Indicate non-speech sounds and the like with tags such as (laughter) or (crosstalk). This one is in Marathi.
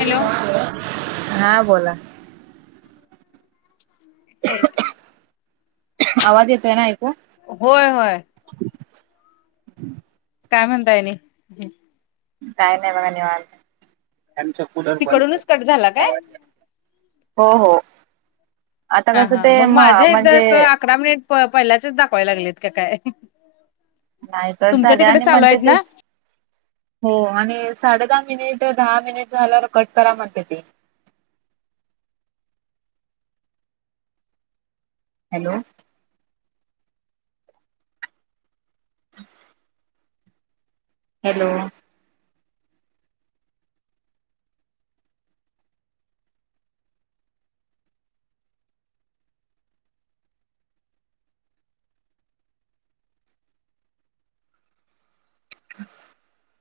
हॅलो हा बोला. (unintelligible) आवाज येतोय ना ऐकु. होय होय. काय म्हणताय आणि. काय नाही बघा निवांत, (unintelligible) तिकडूनच कट झाला काय हो हो, आता हा कसं हा ते मग म माझ्या म्हणजे इथं अकरा मिनिट प पहिल्याचेच दाखवायला लागलेत का काय? नाही तर तुमच्या झाले तिकडे आणि चालू म्हणते आहेत ते ना हो आणि साडे दहा मिनिट दहा मिनिट झालं कट करा म्हणते ते. हॅलो. हॅलो. (inaudible)